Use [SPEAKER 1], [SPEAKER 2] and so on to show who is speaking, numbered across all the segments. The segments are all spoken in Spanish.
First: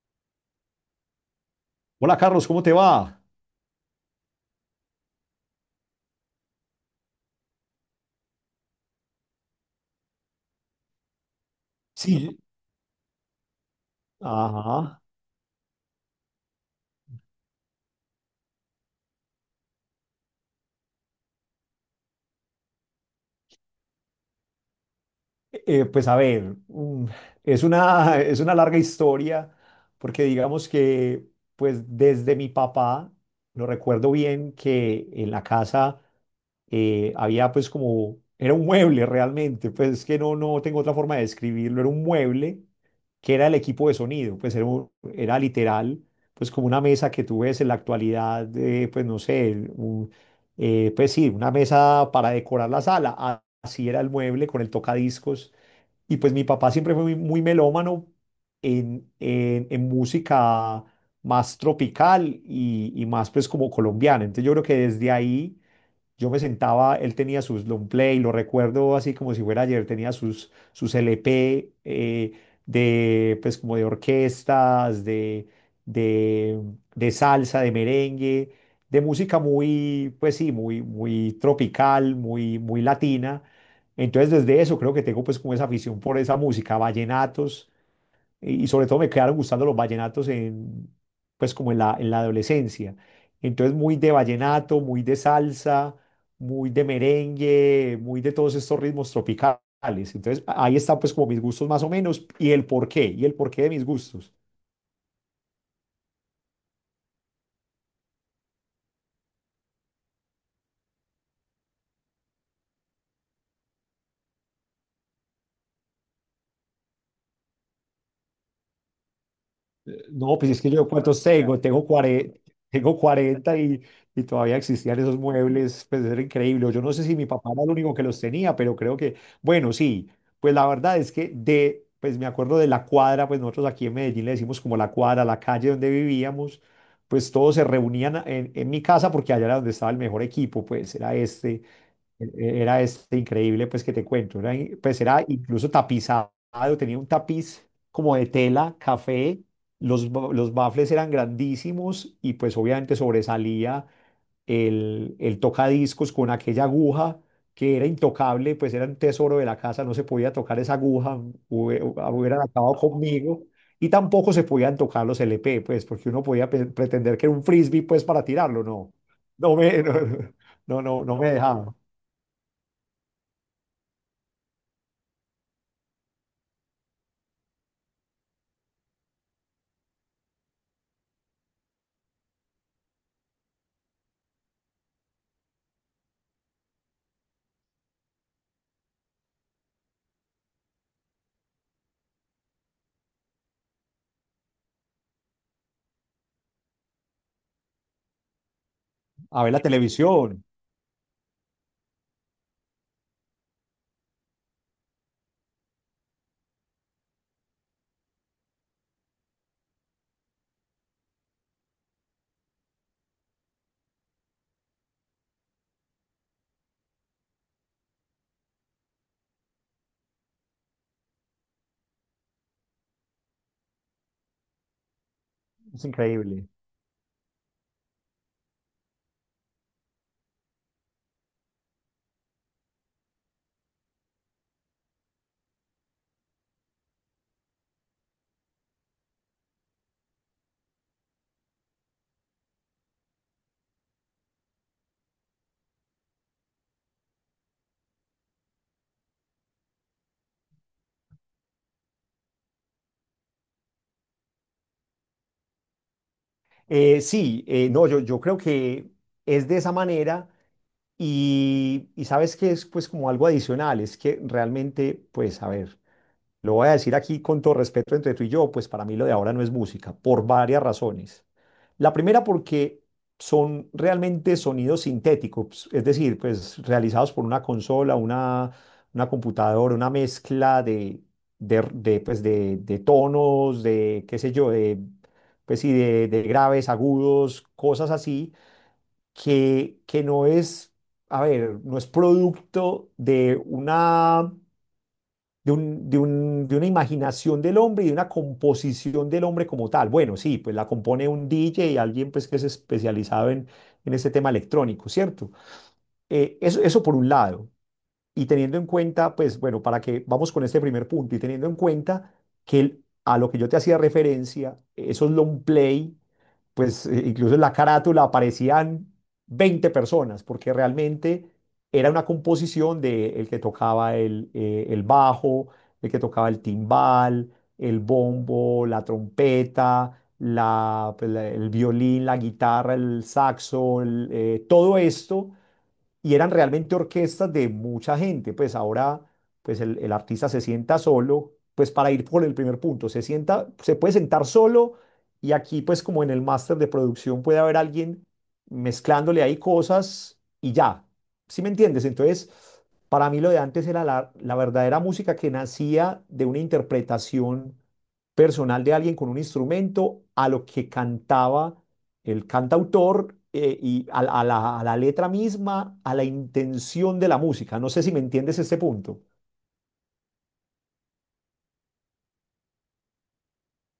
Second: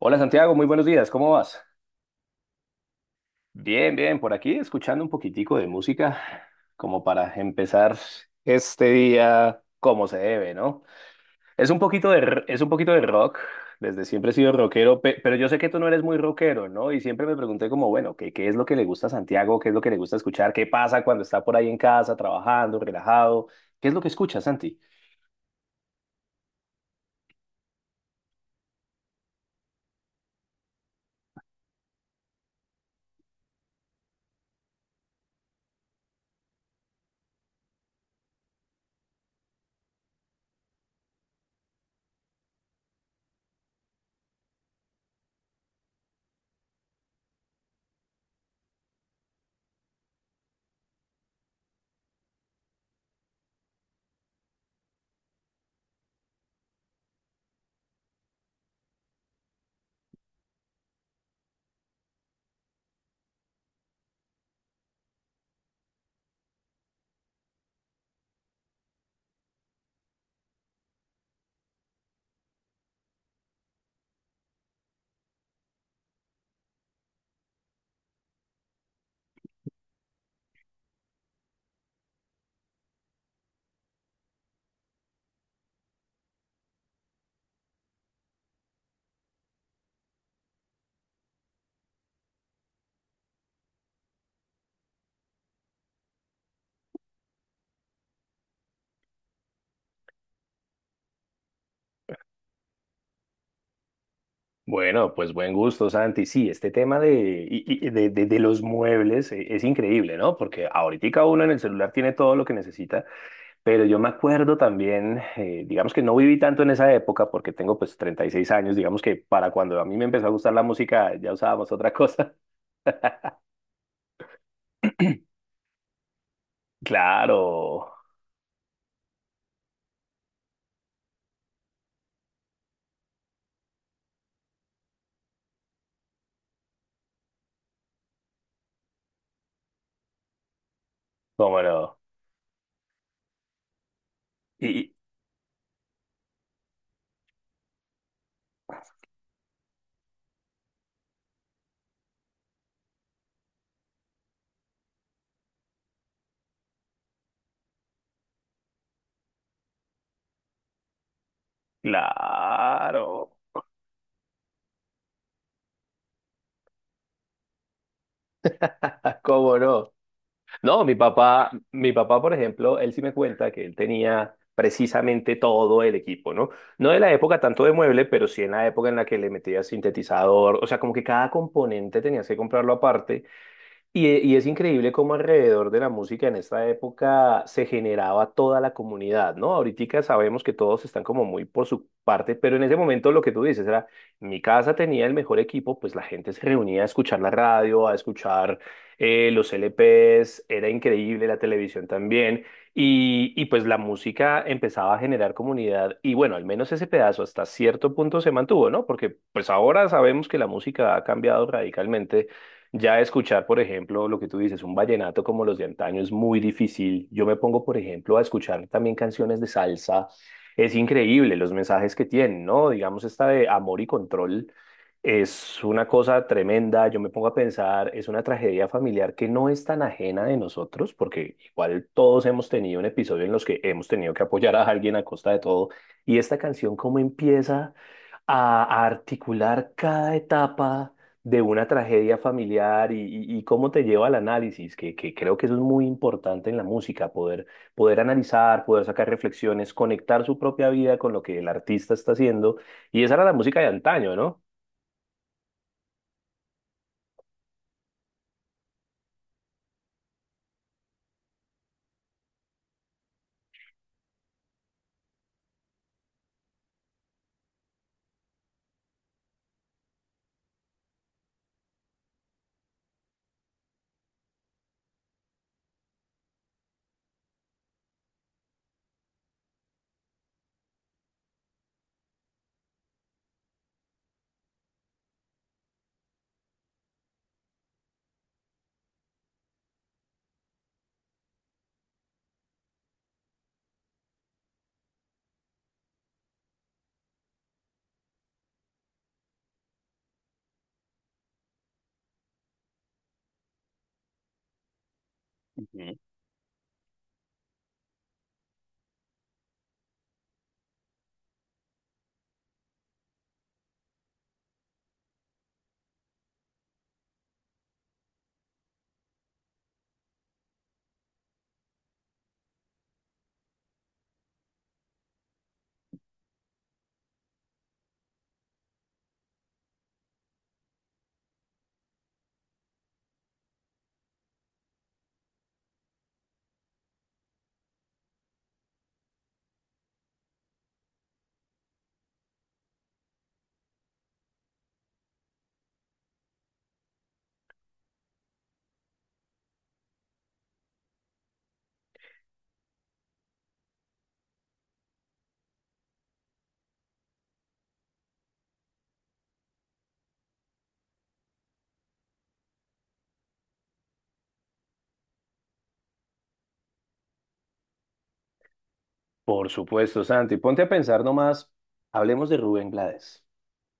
[SPEAKER 1] Hola Santiago, muy buenos días, ¿cómo vas?
[SPEAKER 2] Hola Carlos, ¿cómo te va?
[SPEAKER 1] Bien, bien, por aquí escuchando un poquitico de música como para empezar este día como se debe, ¿no? Es un poquito de,
[SPEAKER 2] Sí.
[SPEAKER 1] es un poquito de rock, desde siempre he sido rockero,
[SPEAKER 2] Ajá.
[SPEAKER 1] pero yo sé que tú no eres muy rockero, ¿no? Y siempre me pregunté como, bueno, ¿qué es lo que le gusta a Santiago? ¿Qué es lo que le gusta escuchar? ¿Qué pasa cuando está por ahí en casa, trabajando, relajado? ¿Qué es lo que escuchas, Santi?
[SPEAKER 2] Eh, eh, pues a ver, mm, es una, es una larga historia porque digamos que pues desde mi papá, lo recuerdo bien que en la casa había pues como, era un mueble realmente, pues es que no tengo otra forma de describirlo, era un mueble que era el equipo de sonido, pues era, era literal, pues como una mesa que tú ves en la actualidad, pues no sé, pues sí, una mesa para decorar la sala, así era el mueble con el tocadiscos, y pues mi papá siempre fue muy, muy melómano en música más tropical y más pues como colombiana, entonces yo creo que desde ahí yo me sentaba, él tenía sus long play, lo recuerdo así como si fuera ayer, tenía sus LP, pues como de orquestas, de, de salsa, de merengue, de música muy, pues sí, muy, muy tropical, muy, muy latina. Entonces desde eso creo que tengo pues como esa afición por esa música, vallenatos, y sobre todo me quedaron gustando los vallenatos pues como en la adolescencia. Entonces muy de vallenato, muy de salsa, muy de merengue, muy de todos estos ritmos tropicales. Entonces ahí están pues como mis gustos más o menos y el porqué de mis gustos.
[SPEAKER 1] Bueno, pues buen gusto, Santi. Sí, este tema de, y- de, de los muebles, es increíble, ¿no? Porque ahorita uno en el celular tiene todo lo que necesita, pero yo me acuerdo también, digamos que no viví tanto en esa época porque tengo pues 36 años, digamos que para cuando a mí me empezó a
[SPEAKER 2] No, pues
[SPEAKER 1] gustar
[SPEAKER 2] es
[SPEAKER 1] la
[SPEAKER 2] que yo
[SPEAKER 1] música
[SPEAKER 2] cuántos
[SPEAKER 1] ya
[SPEAKER 2] tengo,
[SPEAKER 1] usábamos
[SPEAKER 2] tengo
[SPEAKER 1] otra cosa.
[SPEAKER 2] 40, tengo cuarenta, y todavía existían esos muebles, pues era increíble. O yo no sé si mi papá era el
[SPEAKER 1] Claro,
[SPEAKER 2] único que los tenía, pero creo que, bueno, sí, pues la verdad es que pues me acuerdo de la cuadra, pues nosotros aquí en Medellín le decimos como la cuadra, la calle donde vivíamos, pues todos se reunían en mi casa porque allá era donde estaba el mejor equipo, pues era
[SPEAKER 1] cómo no.
[SPEAKER 2] era este increíble, pues que te cuento, era,
[SPEAKER 1] Y y-
[SPEAKER 2] pues era incluso tapizado, tenía un tapiz como de tela, café, los baffles eran grandísimos y pues obviamente sobresalía el tocadiscos con aquella aguja que era intocable, pues era un tesoro de la casa, no se podía tocar esa aguja, hubie- hubieran acabado
[SPEAKER 1] claro,
[SPEAKER 2] conmigo. Y tampoco se podían tocar los LP, pues, porque uno podía pretender que era un frisbee, pues, para tirarlo, no. No
[SPEAKER 1] cómo
[SPEAKER 2] me,
[SPEAKER 1] no.
[SPEAKER 2] no, no,
[SPEAKER 1] No,
[SPEAKER 2] no, no me dejaba.
[SPEAKER 1] mi papá, por ejemplo, él sí me cuenta que él tenía precisamente todo el equipo, ¿no? No de la época tanto de mueble, pero sí en la época en la que le metía sintetizador, o sea, como que cada componente tenías que comprarlo aparte y, y es increíble cómo alrededor de la música en esta época se generaba toda la comunidad, ¿no? Ahorita sabemos que todos están como muy por su parte, pero en ese momento lo que tú dices era, mi casa tenía el mejor equipo, pues la gente se reunía a escuchar la radio, a escuchar
[SPEAKER 2] A
[SPEAKER 1] los
[SPEAKER 2] ver la
[SPEAKER 1] LPs,
[SPEAKER 2] televisión.
[SPEAKER 1] era increíble la televisión también, y pues la música empezaba a generar comunidad, y bueno, al menos ese pedazo hasta cierto punto se mantuvo, ¿no? Porque pues ahora sabemos que la música ha cambiado radicalmente. Ya escuchar, por ejemplo, lo que tú dices, un vallenato como los de antaño es muy difícil. Yo me pongo, por ejemplo, a escuchar también canciones de salsa. Es increíble los mensajes que tienen, ¿no? Digamos, esta de amor y control es
[SPEAKER 2] Es
[SPEAKER 1] una cosa
[SPEAKER 2] increíble.
[SPEAKER 1] tremenda. Yo me pongo a pensar, es una tragedia familiar que no es tan ajena de nosotros, porque igual todos hemos tenido un episodio en los que hemos tenido que apoyar a alguien a costa de todo. Y esta canción, ¿cómo empieza a articular cada etapa de una tragedia familiar? Y cómo te lleva al análisis, que creo que eso es muy importante en la música, poder, poder analizar, poder sacar reflexiones, conectar su propia vida con lo que el artista está haciendo. Y esa era la música de antaño, ¿no?
[SPEAKER 2] Sí, no, yo creo que es de esa manera y sabes que es pues como algo adicional, es que realmente, pues a ver, lo voy a decir aquí con todo respeto entre tú y yo, pues para mí lo de ahora no es música, por varias razones. La primera porque son realmente sonidos sintéticos, es decir, pues realizados por una consola, una computadora, una mezcla pues, de tonos, de qué sé yo, de, pues, sí, de graves, agudos, cosas así, que no es, a ver, no es producto de una de una imaginación del hombre y de una composición del hombre como tal. Bueno, sí, pues la compone un DJ y alguien pues que es especializado en este tema electrónico, ¿cierto?
[SPEAKER 1] Ujú.
[SPEAKER 2] Eso por un lado. Y teniendo en cuenta, pues bueno, para que vamos con este primer punto y teniendo en cuenta que a lo que yo te hacía referencia, esos long play, pues incluso en la carátula aparecían 20 personas, porque realmente era una composición de el que tocaba el bajo, el que tocaba el timbal, el bombo, la trompeta, la, pues, el violín, la guitarra, el saxo, todo esto, y eran realmente orquestas de mucha gente. Pues ahora, pues el artista se sienta solo, pues para ir por el primer punto, se sienta, se puede sentar solo y aquí pues como en el máster de producción puede haber alguien mezclándole ahí cosas y ya. ¿Sí me entiendes? Entonces, para mí lo de antes era la verdadera música que nacía de una interpretación personal de alguien con un instrumento a lo que cantaba el cantautor, y a la letra misma, a la intención de la música. No sé si me entiendes este punto.
[SPEAKER 1] Por supuesto, Santi. Ponte a pensar nomás, hablemos de Rubén Blades,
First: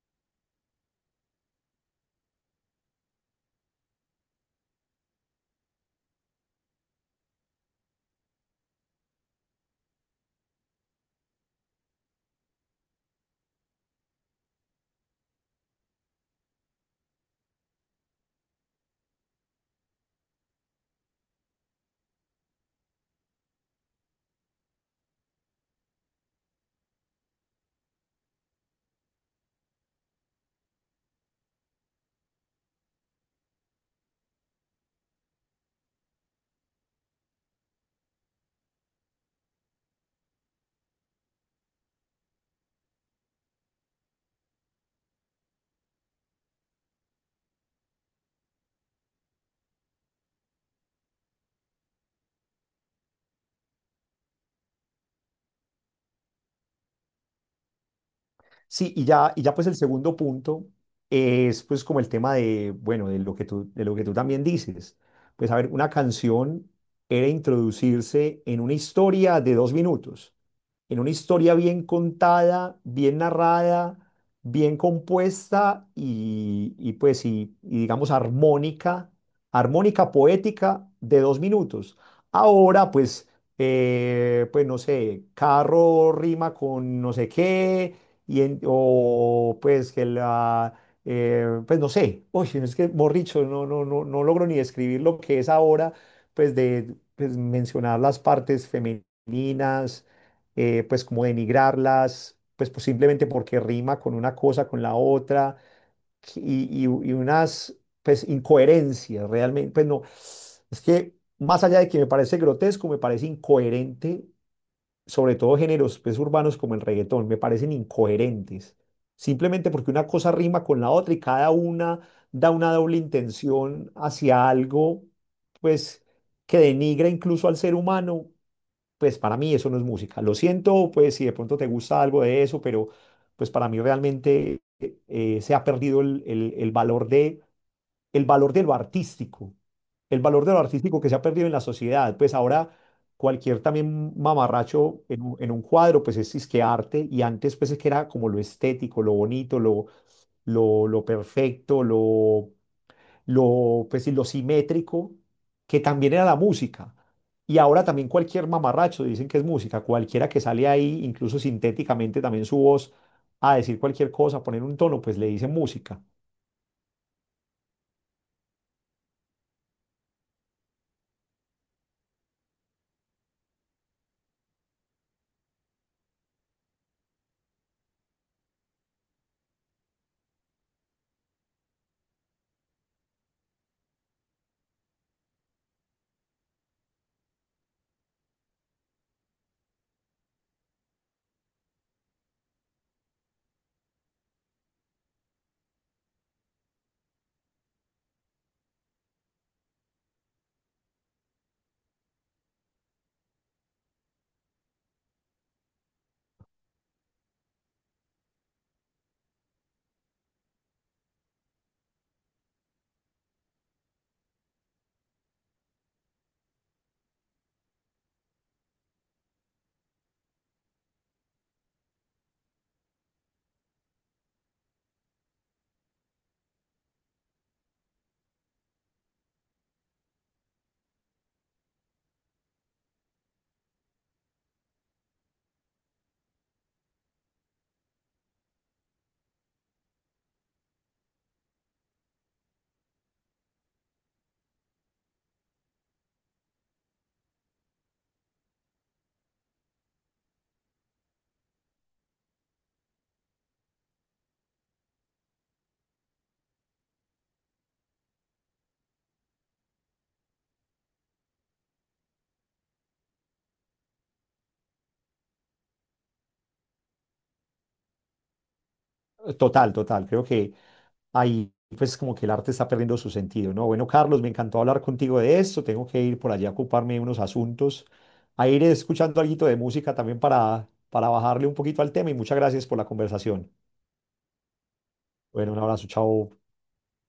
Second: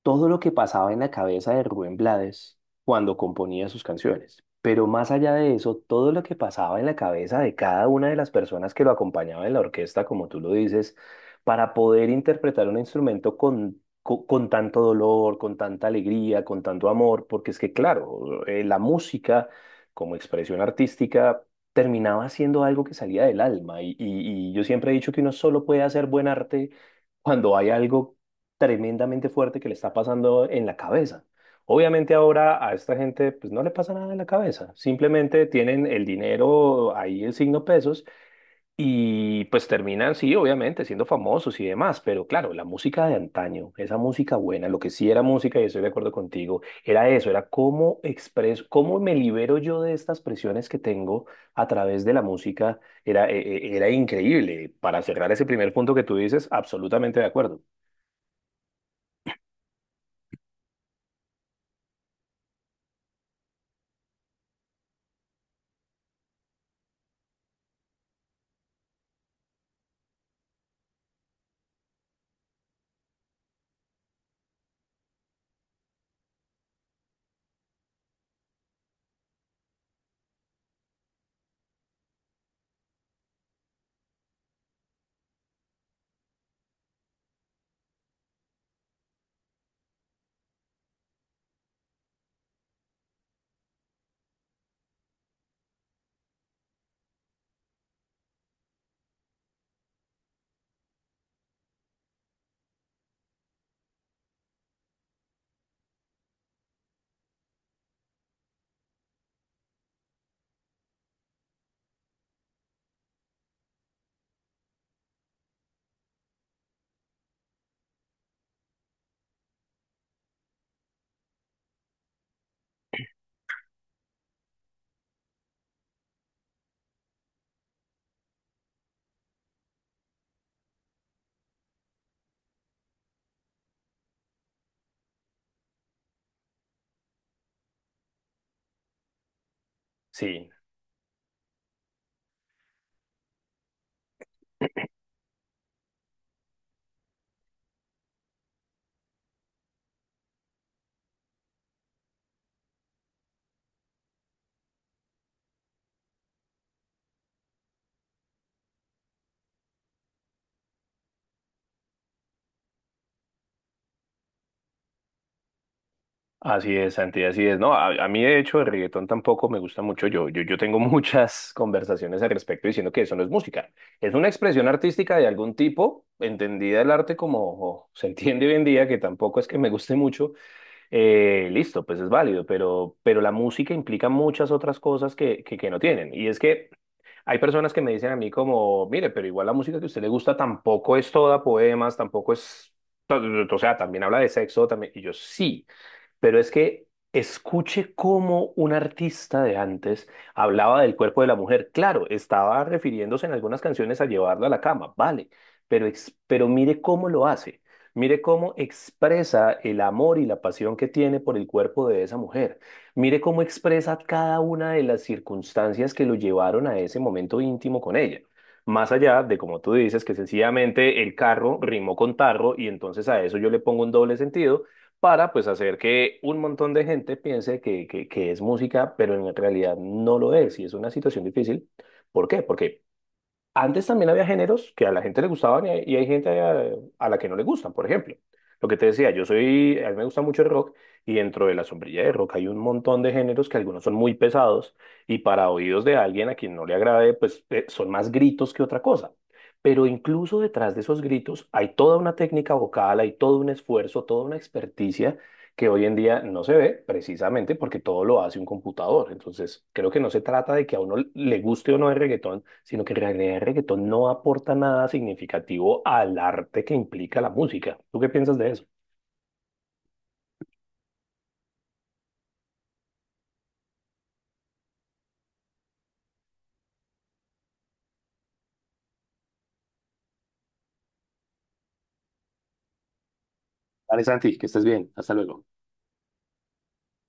[SPEAKER 1] todo lo que pasaba en la cabeza de Rubén Blades cuando componía sus canciones. Pero más allá de eso, todo lo que pasaba en la cabeza de cada una de las personas que lo acompañaba en la orquesta, como tú lo dices, para poder interpretar un instrumento con, con tanto dolor, con tanta alegría, con tanto amor, porque es que, claro, la música como expresión artística terminaba siendo algo que salía del alma. Y yo siempre he dicho que uno solo puede hacer buen arte cuando hay algo tremendamente fuerte que le está pasando en la cabeza. Obviamente ahora a esta gente pues no le pasa nada en la cabeza, simplemente tienen el dinero ahí, el signo pesos, y pues terminan, sí, obviamente siendo famosos y demás, pero claro, la música de antaño, esa música buena, lo que sí era música y estoy de acuerdo contigo, era eso, era cómo expreso, cómo me libero yo de estas presiones que tengo a través de la música, era, era increíble. Para cerrar ese primer punto que tú dices, absolutamente de acuerdo.
[SPEAKER 2] Sí, y ya pues el segundo punto es pues como el tema de, bueno, de lo que tú, de lo que tú también dices. Pues a ver, una canción era introducirse en una historia de 2 minutos, en una historia bien contada, bien narrada, bien compuesta y pues y digamos armónica, armónica poética de 2 minutos. Ahora pues, pues no sé, carro rima con no sé qué y o pues que pues no sé, uy, es que borricho, no, no, no, no logro ni describir lo que es ahora, pues de pues, mencionar las partes femeninas, pues como denigrarlas, pues, pues simplemente porque rima con una cosa, con la otra, y, y unas pues incoherencias realmente, pues no, es que más allá de que me parece grotesco, me parece incoherente sobre todo géneros pues, urbanos como el reggaetón, me parecen incoherentes. Simplemente porque una cosa rima con la otra y cada una da una doble intención hacia algo, pues, que denigra incluso al ser humano, pues para mí eso no es música. Lo siento, pues, si de pronto te gusta algo de eso, pero pues para mí realmente se ha perdido el valor de lo artístico, el valor
[SPEAKER 1] Sí.
[SPEAKER 2] de lo artístico que se ha perdido en la sociedad. Pues ahora cualquier también mamarracho un en un cuadro, pues es que arte, y antes pues es que era como lo estético, lo bonito, lo perfecto, pues, sí, lo simétrico, que también era la música. Y ahora también cualquier mamarracho dicen que es música, cualquiera que sale ahí, incluso sintéticamente también su voz, a decir cualquier cosa, poner un tono, pues le dicen música.
[SPEAKER 1] Así es, Santi, así es. No, a mí de hecho el reggaetón tampoco me gusta mucho. Yo tengo muchas conversaciones al respecto diciendo que eso no es música. Es una expresión artística de algún tipo, entendida el arte como o se entiende hoy en día, que tampoco es que me guste mucho. Listo, pues es válido, pero la música implica muchas otras cosas que no tienen. Y es que hay personas que me dicen a mí como, mire, pero igual la música que a usted le gusta tampoco es toda poemas, tampoco es... O sea, también habla de sexo, también. Y yo sí. Pero es que escuche cómo un artista de antes hablaba del cuerpo de la mujer. Claro, estaba refiriéndose en algunas canciones a llevarla a la cama, vale, pero, pero mire cómo lo hace. Mire cómo expresa el amor y la pasión que tiene por el cuerpo de esa mujer. Mire cómo expresa cada una de las circunstancias que lo llevaron a ese momento íntimo con ella. Más allá de, como tú dices, que sencillamente el carro rimó con tarro y entonces a eso yo le pongo un doble sentido para pues hacer que un montón de gente piense que es música, pero en realidad no lo es y es una situación difícil. ¿Por qué? Porque antes también había géneros que a la gente le gustaban y hay gente a la que no le gustan, por ejemplo. Lo que te decía, a mí me gusta mucho el rock y dentro de la sombrilla de rock hay un montón de géneros que algunos son muy pesados y para oídos de alguien a quien no le agrade, pues son más gritos que otra cosa. Pero incluso detrás de esos gritos hay toda una técnica vocal, hay todo un esfuerzo, toda una experticia que hoy en día no se ve precisamente porque todo lo hace un computador. Entonces, creo que no se trata de que a uno le guste o no el reggaetón, sino que en realidad el reggaetón no aporta nada significativo al arte que implica la música. ¿Tú qué piensas de eso?
[SPEAKER 2] Total, total. Creo que ahí pues como que el arte está perdiendo su sentido, ¿no? Bueno, Carlos, me encantó hablar contigo de esto, tengo que ir por allá a ocuparme de unos asuntos, a ir escuchando algo de música también para bajarle un poquito al tema y muchas gracias por la conversación.
[SPEAKER 1] Vale, Santi, que estés bien. Hasta luego.
[SPEAKER 2] Bueno, un abrazo, chao.